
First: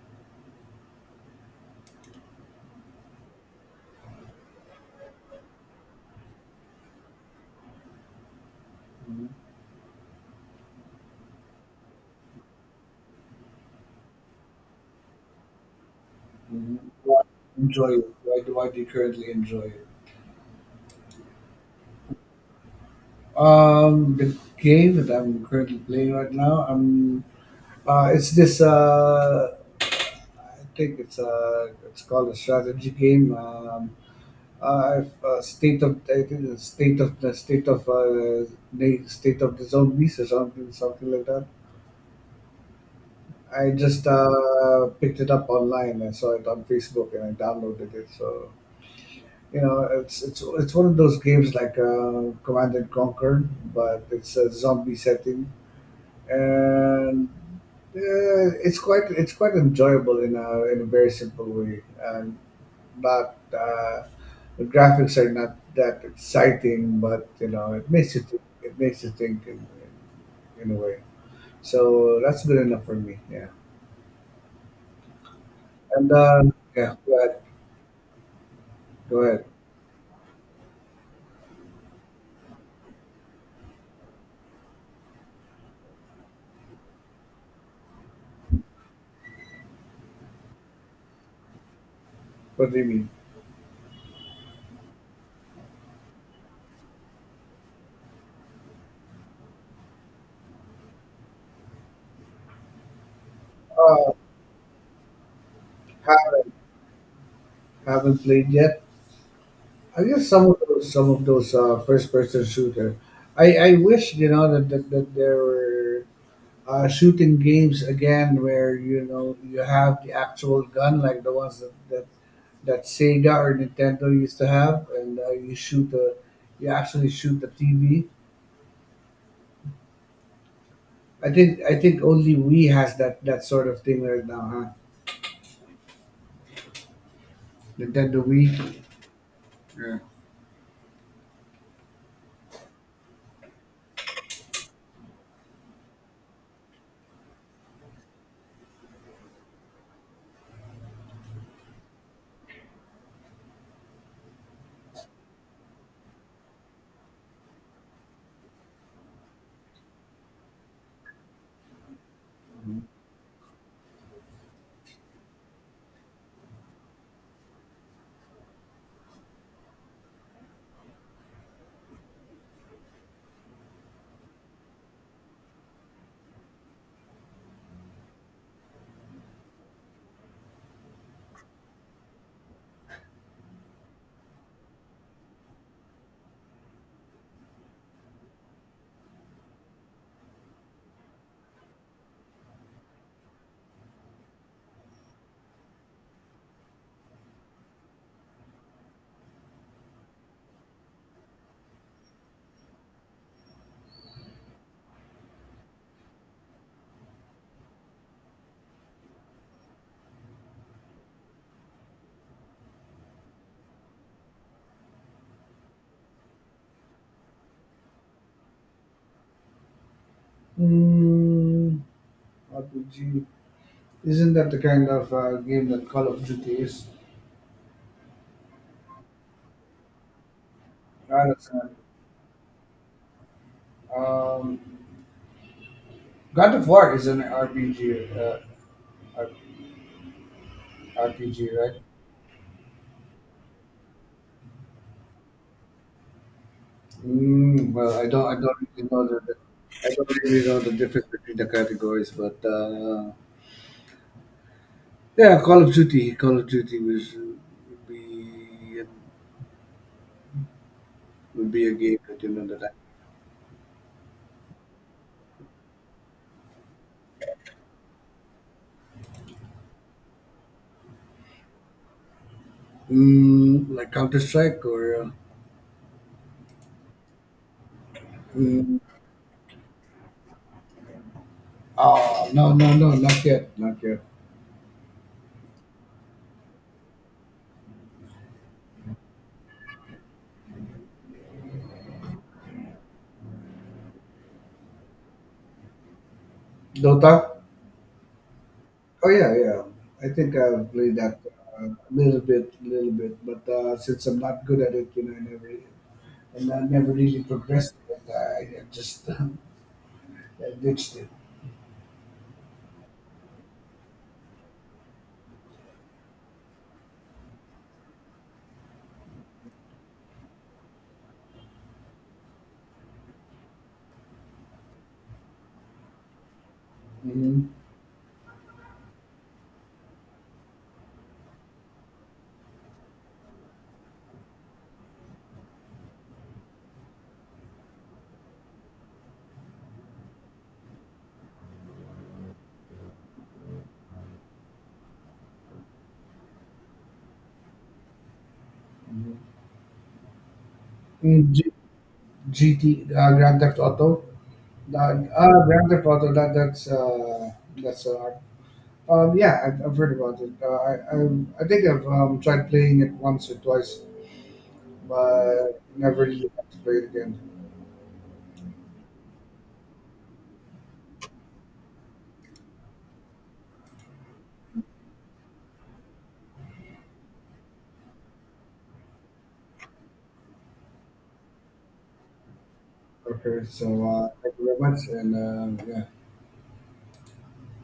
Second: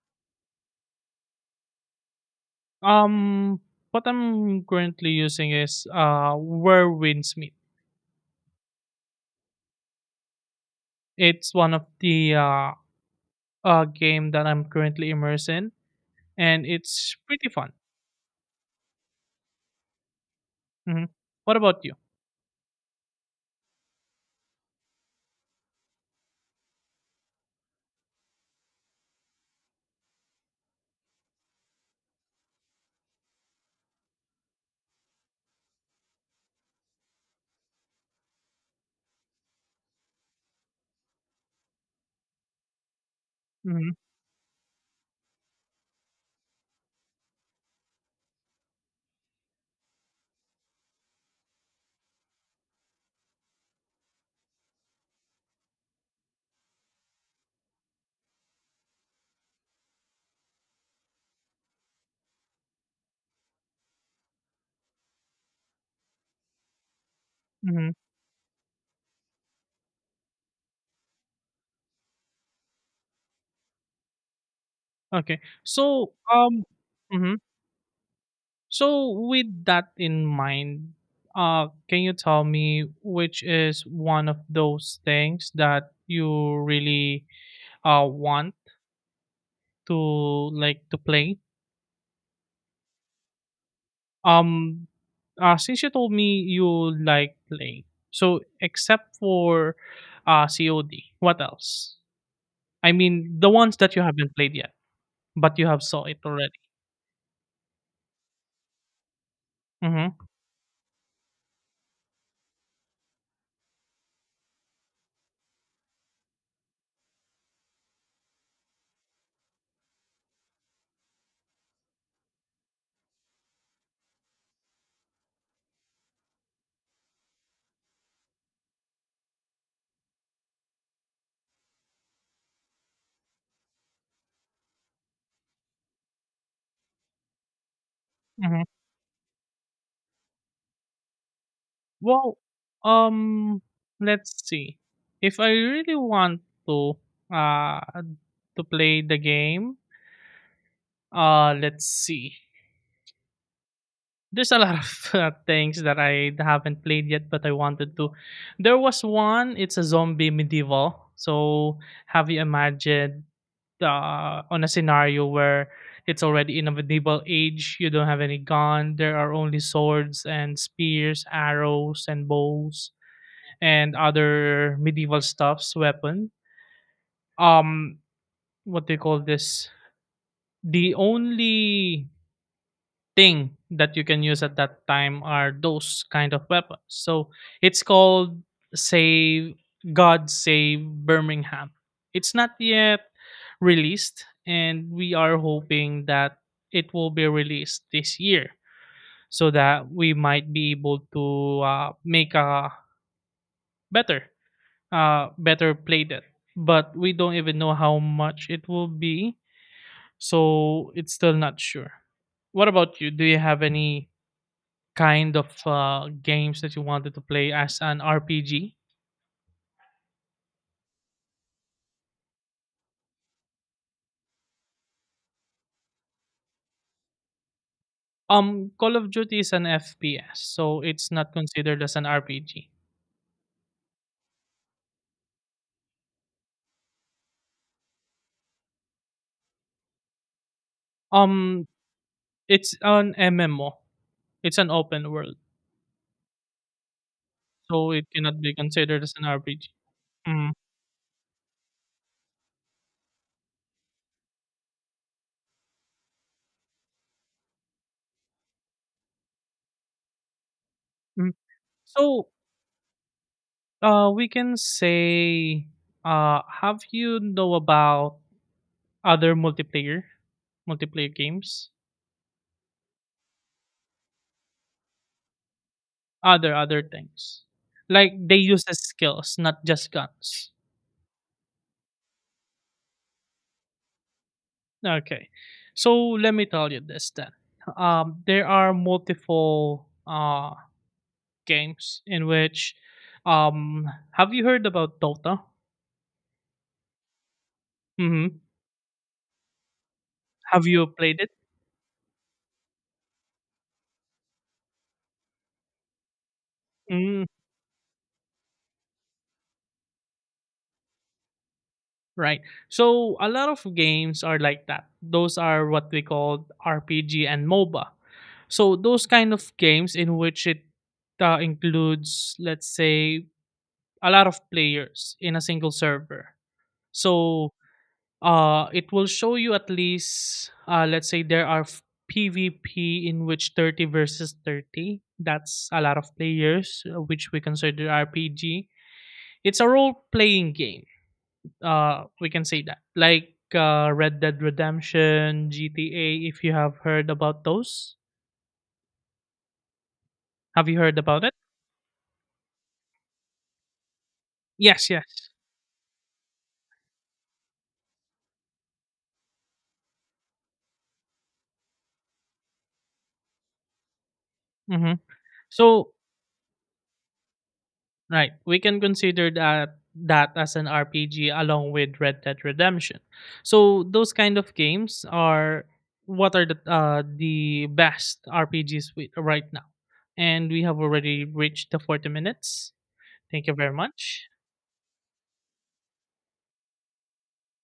S2: Um, what I'm currently using is Where Winds Meet.
S1: Mhm.
S2: It's one of the game that I'm currently immersed in, and
S1: Mhm.
S2: it's
S1: Why
S2: pretty
S1: do you
S2: fun.
S1: enjoy it? Why do you currently enjoy it?
S2: Hmm. What about you?
S1: The game that I'm currently playing right now, it's this. I think it's called a strategy game. State of I think it's state of the state of the zombies or something like that. I
S2: Hmm.
S1: just picked it up online. I saw it on Facebook and I downloaded it. So you know, it's one of those games like Command and Conquer, but it's a zombie setting, and it's quite enjoyable in a very simple way, and not the graphics are not that exciting, but you know, it
S2: Hmm.
S1: makes you think, it makes you think a way. So that's good enough for me. Yeah,
S2: Okay.
S1: and yeah, go
S2: Hmm
S1: ahead,
S2: so,
S1: go ahead.
S2: with that in mind, can you tell me which is one of those things that you really want to like to play?
S1: What do you mean?
S2: Um, since you told me you like playing, so except for COD, what else? I mean, the ones that you
S1: Uh,
S2: haven't played yet, but you have saw it
S1: ha-
S2: already.
S1: haven't played yet. I
S2: Mm-hmm.
S1: guess some of those first-person shooter. I wish you know that there were shooting games again where you know you have the actual gun like the ones that Sega or Nintendo used to have, and you shoot the you actually shoot the TV. I think only Wii has that sort of thing right now, huh? Nintendo Wii.
S2: Mm-hmm.
S1: Yeah.
S2: Well, um, let's see. If I really want to uh to play the game. Let's see. There's a lot of [laughs] things that I haven't played yet, but I wanted to. There was one. It's a zombie medieval. So have you imagined, on a scenario where it's already in a medieval age? You don't have any gun. There are only swords and spears, arrows and bows, and other medieval stuffs, weapon. Um, what do you call this? The only thing that you can use at that time are those kind of weapons. So it's called Save God Save Birmingham. It's not yet released, and we are hoping that it will be released this year, so that we might be able to make a better, better play that. But we don't even know how much it will be, so it's still not sure. What about you? Do you have any kind of games that you wanted to play as an RPG?
S1: Mm, RPG. Isn't that the kind of game that Call of Duty is?
S2: Call of Duty is an FPS, so it's
S1: I
S2: not
S1: understand.
S2: considered as an RPG.
S1: Um, God of War is an RPG, R- RPG,
S2: Um,
S1: right?
S2: it's an MMO. It's an open world, so it
S1: I
S2: cannot be
S1: don't really
S2: considered
S1: know
S2: as an RPG.
S1: I don't really
S2: Mm,
S1: know the difference between the categories, but yeah, Call of Duty would be
S2: mm.
S1: a game that
S2: So,
S1: you know
S2: we can say, have you know about other multiplayer games,
S1: mm, like Counter Strike or
S2: other things? Like they use
S1: mm,
S2: as skills, not just guns.
S1: oh no no no, not yet, not yet.
S2: Okay. So let me tell you this then. There are multiple games in which. Have you heard about Dota?
S1: Dota.
S2: Mm-hmm.
S1: Oh yeah, yeah. I think
S2: Have
S1: I've
S2: you
S1: played that
S2: played it?
S1: a little bit, a little bit. But since I'm not good at it, you know, I never really
S2: Mm,
S1: progressed it. I just [laughs] I ditched it.
S2: right. So a lot of games are like that. Those are what we call RPG and MOBA. So those kind of games in which it includes, let's say, a lot of players in a single server.
S1: Hmm.
S2: So it will show you at least, let's say, there are PvP in which 30 versus 30. That's a lot of players, which we consider RPG. It's a role playing game. We can say that like, Red Dead Redemption, GTA, if you have heard about those.
S1: Hmm.
S2: Have you heard about it?
S1: G- GT Grand Theft Auto,
S2: Yes,
S1: that
S2: yes.
S1: Grand Theft Auto, that's art. Yeah, I've heard about it. I'm, I think I've tried playing it once or twice,
S2: Mhm.
S1: but
S2: so
S1: never really got to play it again.
S2: Right. We can consider that as an RPG along with Red Dead Redemption. So those kind of games are what are the best RPGs we, right now. And we have already reached the 40 minutes.
S1: Okay,
S2: Thank you
S1: so
S2: very much.
S1: thank you very much, and yeah.